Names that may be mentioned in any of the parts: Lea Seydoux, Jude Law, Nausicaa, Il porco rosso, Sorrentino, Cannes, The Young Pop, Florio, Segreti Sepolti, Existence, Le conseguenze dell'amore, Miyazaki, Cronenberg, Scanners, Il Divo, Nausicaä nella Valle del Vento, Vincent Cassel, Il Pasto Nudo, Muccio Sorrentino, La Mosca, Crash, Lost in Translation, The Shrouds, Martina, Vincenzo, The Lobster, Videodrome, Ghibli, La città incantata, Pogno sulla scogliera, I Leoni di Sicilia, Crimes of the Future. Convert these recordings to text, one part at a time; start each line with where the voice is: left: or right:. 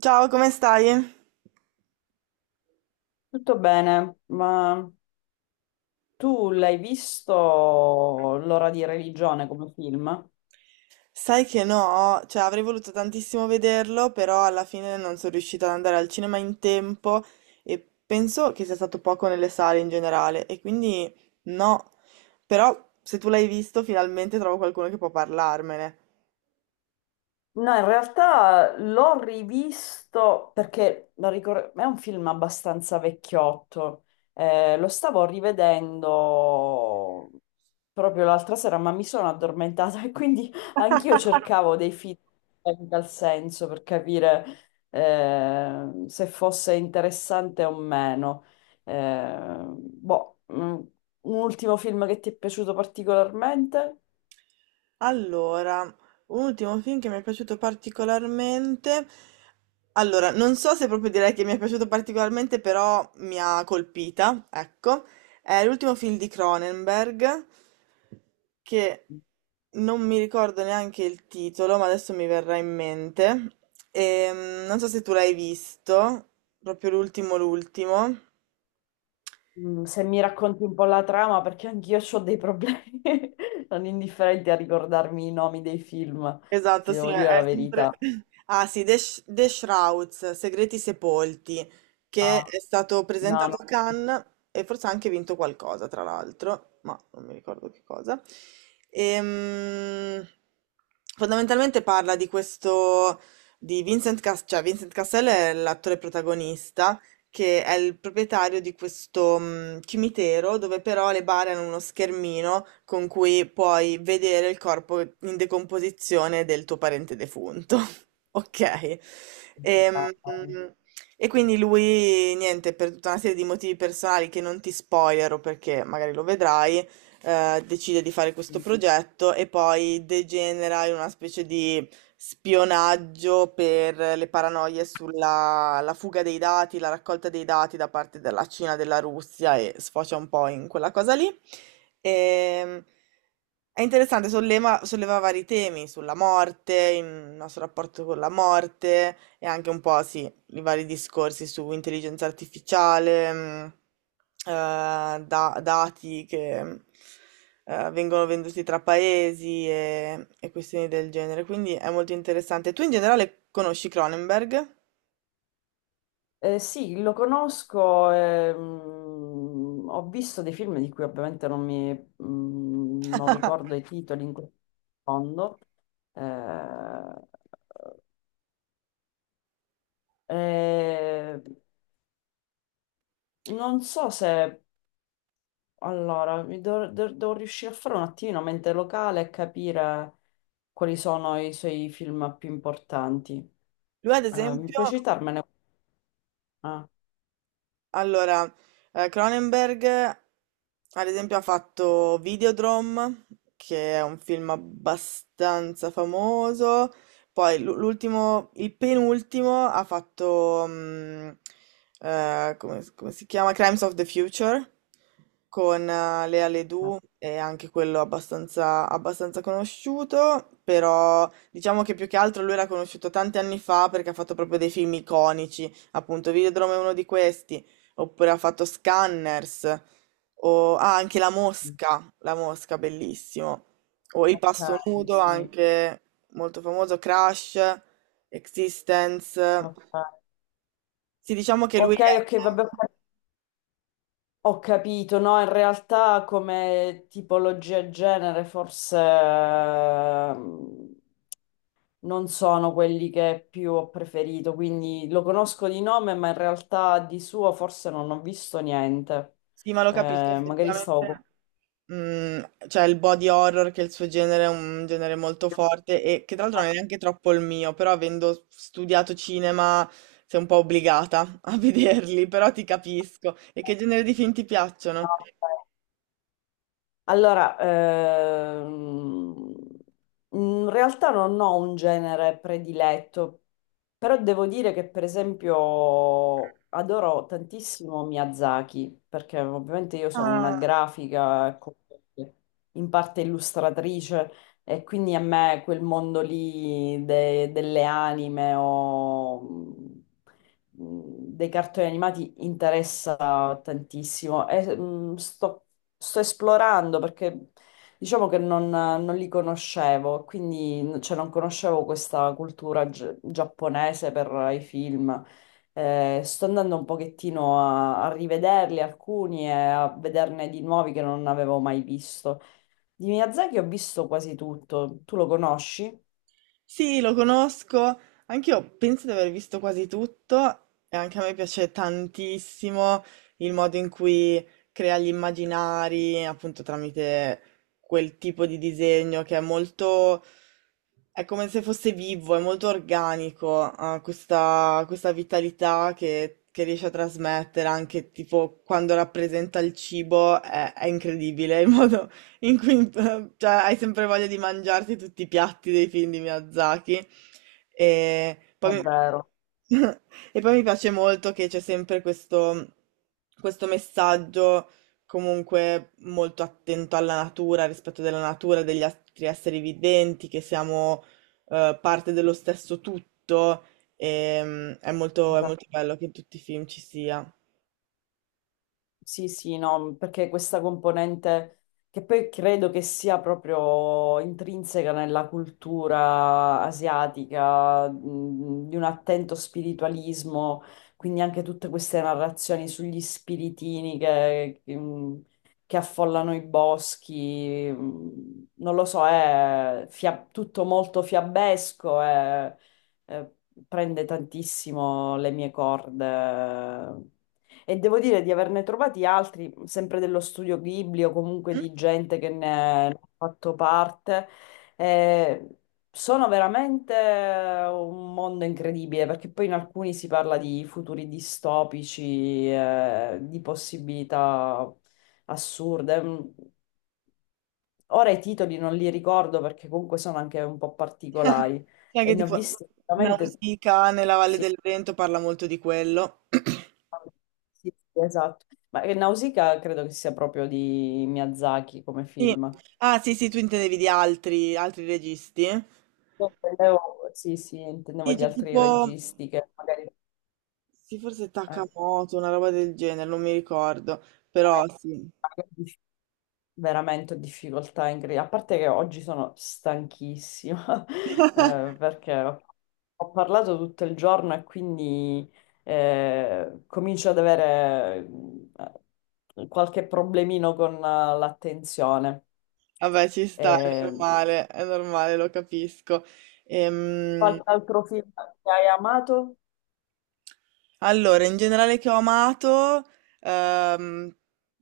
right: Ciao, come stai?
left: Tutto bene, ma tu l'hai visto L'ora di religione come film?
right: Sai che no, cioè avrei voluto tantissimo vederlo, però alla fine non sono riuscita ad andare al cinema in tempo e penso che sia stato poco nelle sale in generale e quindi no. Però se tu l'hai visto, finalmente trovo qualcuno che può parlarmene.
left: No, in realtà l'ho rivisto perché è un film abbastanza vecchiotto. Lo stavo rivedendo proprio l'altra sera, ma mi sono addormentata e quindi anch'io cercavo dei film in tal senso per capire se fosse interessante o meno. Eh, boh, mm, un ultimo film che ti è piaciuto particolarmente?
right: Allora, un ultimo film che mi è piaciuto particolarmente. Allora, non so se proprio direi che mi è piaciuto particolarmente, però mi ha colpita, ecco. È l'ultimo film di Cronenberg, che non mi ricordo neanche il titolo, ma adesso mi verrà in mente. Non so se tu l'hai visto, proprio l'ultimo, l'ultimo.
left: Mm, se mi racconti un po' la trama, perché anch'io ho dei problemi non indifferenti a ricordarmi i nomi dei film,
right: Esatto,
left: ti
right: sì,
left: devo
right: è
left: dire la
right: è sempre...
left: verità.
right: Ah sì, The Shrouds, Segreti Sepolti, che
left: No,
right: è stato
left: no, no.
right: presentato a Cannes e forse ha anche vinto qualcosa, tra l'altro, ma non mi ricordo che cosa. Ehm, Fondamentalmente parla di questo, di Vincent Cassel, cioè Vincent Cassel è l'attore protagonista, che è il proprietario di questo cimitero dove però le bare hanno uno schermino con cui puoi vedere il corpo in decomposizione del tuo parente defunto. Ok. Ehm, quindi lui, niente, per tutta una serie di motivi personali che non ti spoilero perché magari lo vedrai, decide di fare questo progetto e poi degenera in una specie di spionaggio per le paranoie sulla la fuga dei dati, la raccolta dei dati da parte della Cina, della Russia e sfocia un po' in quella cosa lì. Ehm, è interessante, solleva vari temi sulla morte, il nostro rapporto con la morte e anche un po', sì, i vari discorsi su intelligenza artificiale, eh, dati che vengono venduti tra paesi e questioni del genere. Quindi è molto interessante. Tu in generale conosci Cronenberg?
left: Sì, lo conosco, ho visto dei film di cui ovviamente non mi, mm, non ricordo i titoli in questo secondo. Eh, eh, Non so se... Allora, devo riuscire a fare un attimino mente locale e capire quali sono i suoi film più importanti.
right: Lui, ad
left: Mi
right: esempio.
left: puoi citarmene? Ah,
right: Allora, Cronenberg, ad esempio, ha fatto Videodrome, che è un film abbastanza famoso. Poi l'ultimo, il penultimo, ha fatto, come, come si chiama? Crimes of the Future, con Lea
left: ok,
right: Seydoux, è anche quello abbastanza, abbastanza conosciuto, però diciamo che più che altro lui era conosciuto tanti anni fa perché ha fatto proprio dei film iconici, appunto Videodrome è uno di questi. Oppure ha fatto Scanners, o ah, anche La Mosca, La Mosca, bellissimo. O Il Pasto Nudo,
left: sì.
right: anche molto famoso, Crash, Existence.
left: Ok,
right: Sì, diciamo che lui
left: ok, vabbè,
right: è...
left: ho capito. No, in realtà come tipologia e genere forse non sono quelli che più ho preferito, quindi lo conosco di nome, ma in realtà di suo forse non ho visto niente.
right: Sì, ma lo capisco
left: Magari
right: effettivamente.
left: stavo
right: Mm, cioè il body horror, che è il suo genere è un genere molto forte e che tra l'altro non è neanche troppo il mio, però avendo studiato cinema sei un po' obbligata a vederli, però ti capisco. E che genere di film ti piacciono?
left: confuso. Allora, in realtà non ho un genere prediletto, però devo dire che per esempio adoro tantissimo Miyazaki, perché ovviamente io sono una
right: Ah,
left: grafica, ecco, in parte illustratrice, e quindi a me quel mondo lì delle anime o dei cartoni animati interessa tantissimo. E, sto esplorando perché diciamo che non li conoscevo, quindi cioè, non conoscevo questa cultura giapponese per i film. Sto andando un pochettino a, a rivederli alcuni e a vederne di nuovi che non avevo mai visto. Di Miyazaki ho visto quasi tutto. Tu lo conosci? È
right: sì, lo conosco. Anch'io penso di aver visto quasi tutto e anche a me piace tantissimo il modo in cui crea gli immaginari, appunto tramite quel tipo di disegno che è molto... è come se fosse vivo, è molto organico, ha questa, questa vitalità che riesce a trasmettere anche tipo quando rappresenta il cibo, è incredibile il modo in cui, cioè, hai sempre voglia di mangiarti tutti i piatti dei film di Miyazaki. E poi mi,
left: vero.
right: e poi mi piace molto che c'è sempre questo, questo messaggio comunque molto attento alla natura, al rispetto della natura, degli altri esseri viventi, che siamo parte dello stesso tutto. È molto, è molto bello che in tutti i film ci sia.
left: Sì, sì, no, mhmm, perché questa componente che poi credo che sia proprio intrinseca nella cultura asiatica, di un attento spiritualismo, quindi anche tutte queste narrazioni sugli spiritini che, che affollano i boschi, non lo so, tutto molto fiabesco e eh, prende tantissimo le mie corde. E devo dire di averne trovati altri, sempre dello studio Ghibli o comunque di gente che ne ha fatto parte. Eh, Sono veramente un mondo incredibile, perché poi in alcuni si parla di futuri distopici, di possibilità assurde. Mm, ora i titoli non li ricordo perché comunque sono anche un po' particolari
right: Sì,
left: e
right: anche
left: ne ho
right: tipo
left: visti veramente...
right: Nausicaä nella Valle
left: Sì.
right: del Vento parla molto di quello.
left: Sì, sì, esatto. Ma Nausicaa credo che sia proprio di Miyazaki come
right: Sì.
left: film.
right: Ah, sì, sì, tu intendevi di altri, altri registi?
left: Sì, sì, intendevo
right: Sì,
left: di
right: c'è
left: altri
right: tipo,
left: registi che magari
right: sì, forse
left: eh,
right: Takamoto, una roba del genere, non mi ricordo, però sì.
left: veramente ho difficoltà A parte che oggi sono stanchissima, perché ho parlato tutto il giorno e quindi comincio ad avere mm, qualche problemino con l'attenzione.
right: Vabbè, ci sta,
left: Eh,
right: è normale, lo capisco. Ehm,
left: Qualche altro film che hai amato?
right: Allora, in generale che ho amato, ehm,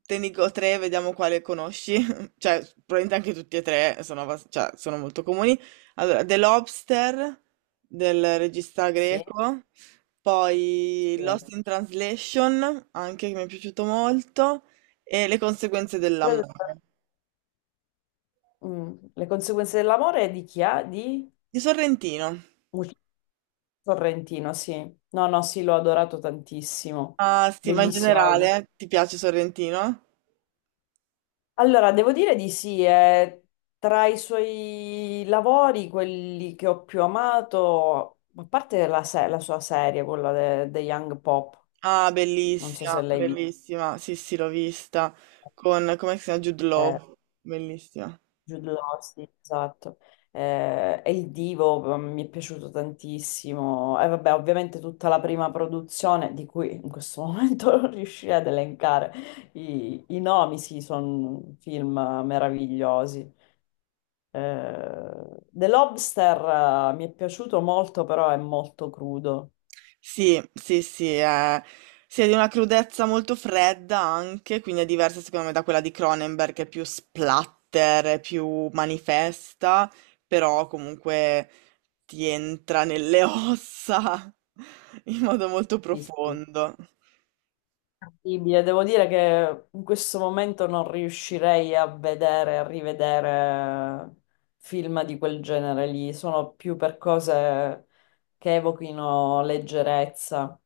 right: te ne dico tre, vediamo quale conosci. Cioè, probabilmente anche tutti e tre sono, cioè, sono molto comuni. Allora, The Lobster del regista
left: Sì,
right: greco, poi
left: sì.
right: Lost in Translation, anche che mi è piaciuto molto, e Le conseguenze
left: Credo che-
right: dell'amore
left: mm, Le conseguenze dell'amore di chi ha? Di
right: di Sorrentino.
left: Muccio Sorrentino, sì. No, sì, l'ho adorato tantissimo.
right: Ah, sì, ma in
left: Bellissimo.
right: generale, ti piace Sorrentino?
left: Allora, devo dire di sì, è tra i suoi lavori, quelli che ho più amato, a parte la, se- la sua serie, quella de The Young Pop,
right: Ah,
left: non so se
right: bellissima,
left: l'hai vista.
right: bellissima. Sì, sì, l'ho vista. Con, come si chiama? Jude
left: Eh,
right: Law. Bellissima.
left: Jude Law, sì, esatto. E il Divo mm, mi è piaciuto tantissimo. E vabbè, ovviamente tutta la prima produzione, di cui in questo momento non riuscirei ad elencare i nomi, sì, sono film meravigliosi. The Lobster, mi è piaciuto molto, però è molto crudo.
right: Sì, sì, sì. È, sì, è di una crudezza molto fredda anche, quindi è diversa secondo me da quella di Cronenberg, che è più splatter, è più manifesta, però comunque ti entra nelle ossa in modo molto
left: Sì, sì.
right: profondo.
left: Incredibile, devo dire che in questo momento non riuscirei a vedere, a rivedere film di quel genere lì, sono più per cose che evochino leggerezza.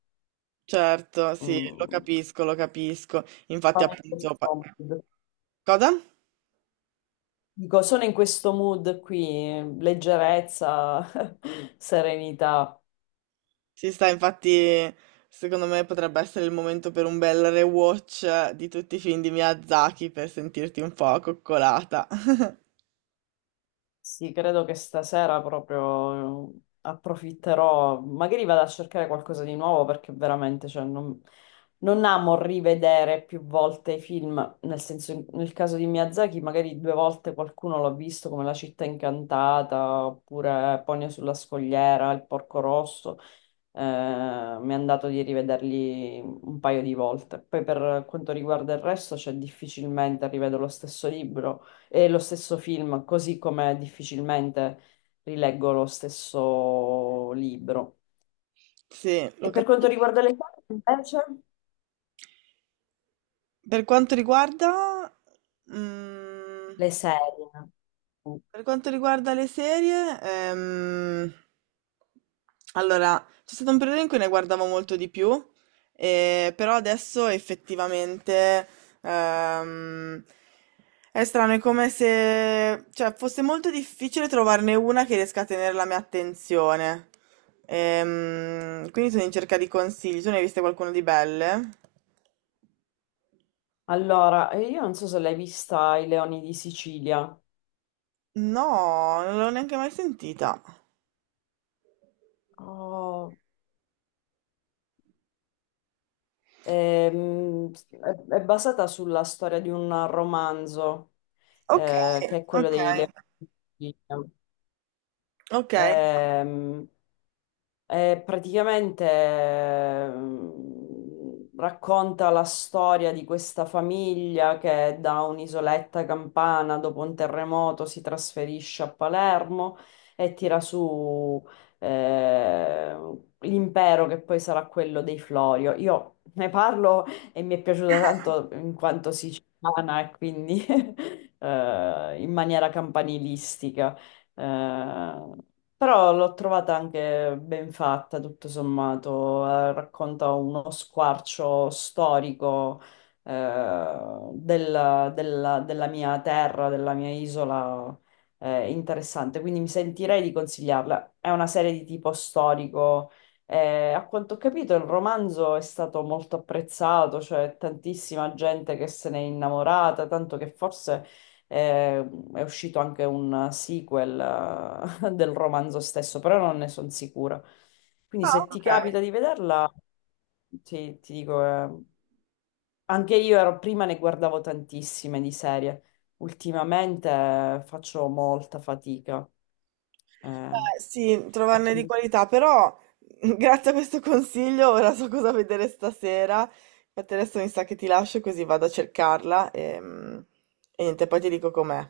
right: Certo, sì, lo
left: Mm,
right: capisco, lo capisco.
left: sono in questo mood.
right: Cosa?
left: Dico, sono in questo mood qui, leggerezza, serenità.
right: Ci sta, infatti, secondo me potrebbe essere il momento per un bel rewatch di tutti i film di Miyazaki per sentirti un po' coccolata.
left: Sì, credo che stasera proprio approfitterò, magari vado a cercare qualcosa di nuovo perché veramente, cioè, non amo rivedere più volte i film, nel senso, nel caso di Miyazaki magari due volte qualcuno l'ho visto come La città incantata oppure Pogno sulla scogliera, Il porco rosso, mi è andato di rivederli un paio di volte. Poi per quanto riguarda il resto, cioè difficilmente rivedo lo stesso libro e lo stesso film, così come difficilmente rileggo lo stesso libro.
right: Sì, lo
left: E per quanto
right: capisco.
left: riguarda le serie, invece,
right: Per quanto riguarda... mm,
left: le serie.
right: Per quanto riguarda le serie, allora c'è stato un periodo in cui ne guardavo molto di più, però adesso effettivamente ehm, è strano, è come se cioè, fosse molto difficile trovarne una che riesca a tenere la mia attenzione. Quindi sono in cerca di consigli. Tu ne hai viste qualcuno di belle?
left: Allora, io non so se l'hai vista I Leoni di Sicilia.
right: No, non l'ho neanche mai sentita.
left: Oh, ehm, è basata sulla storia di un romanzo
right: Ok,
left: che è quello
right: ok,
left: dei leoni.
right: ok.
left: Ehm, praticamente racconta la storia di questa famiglia che da un'isoletta campana dopo un terremoto si trasferisce a Palermo e tira su eh, l'impero che poi sarà quello dei Florio. Io ne parlo e mi è piaciuta tanto in quanto siciliana e quindi in maniera campanilistica. Eh, Però l'ho trovata anche ben fatta, tutto sommato, racconta uno squarcio storico eh, della mia terra, della mia isola, interessante, quindi mi sentirei di consigliarla. È una serie di tipo storico, a quanto ho capito il romanzo è stato molto apprezzato, cioè tantissima gente che se n'è innamorata, tanto che forse eh, è uscito anche un sequel del romanzo stesso, però non ne sono sicura. Quindi
right: Ah,
left: se ti
right: ok.
left: capita di vederla, ti dico, anche io prima ne guardavo tantissime di serie, ultimamente faccio molta fatica. eh,
right: Sì,
left: e
right: trovarne di
left: quindi
right: qualità, però grazie a questo consiglio ora so cosa vedere stasera. Infatti adesso mi sa che ti lascio così vado a cercarla e niente, poi ti dico com'è.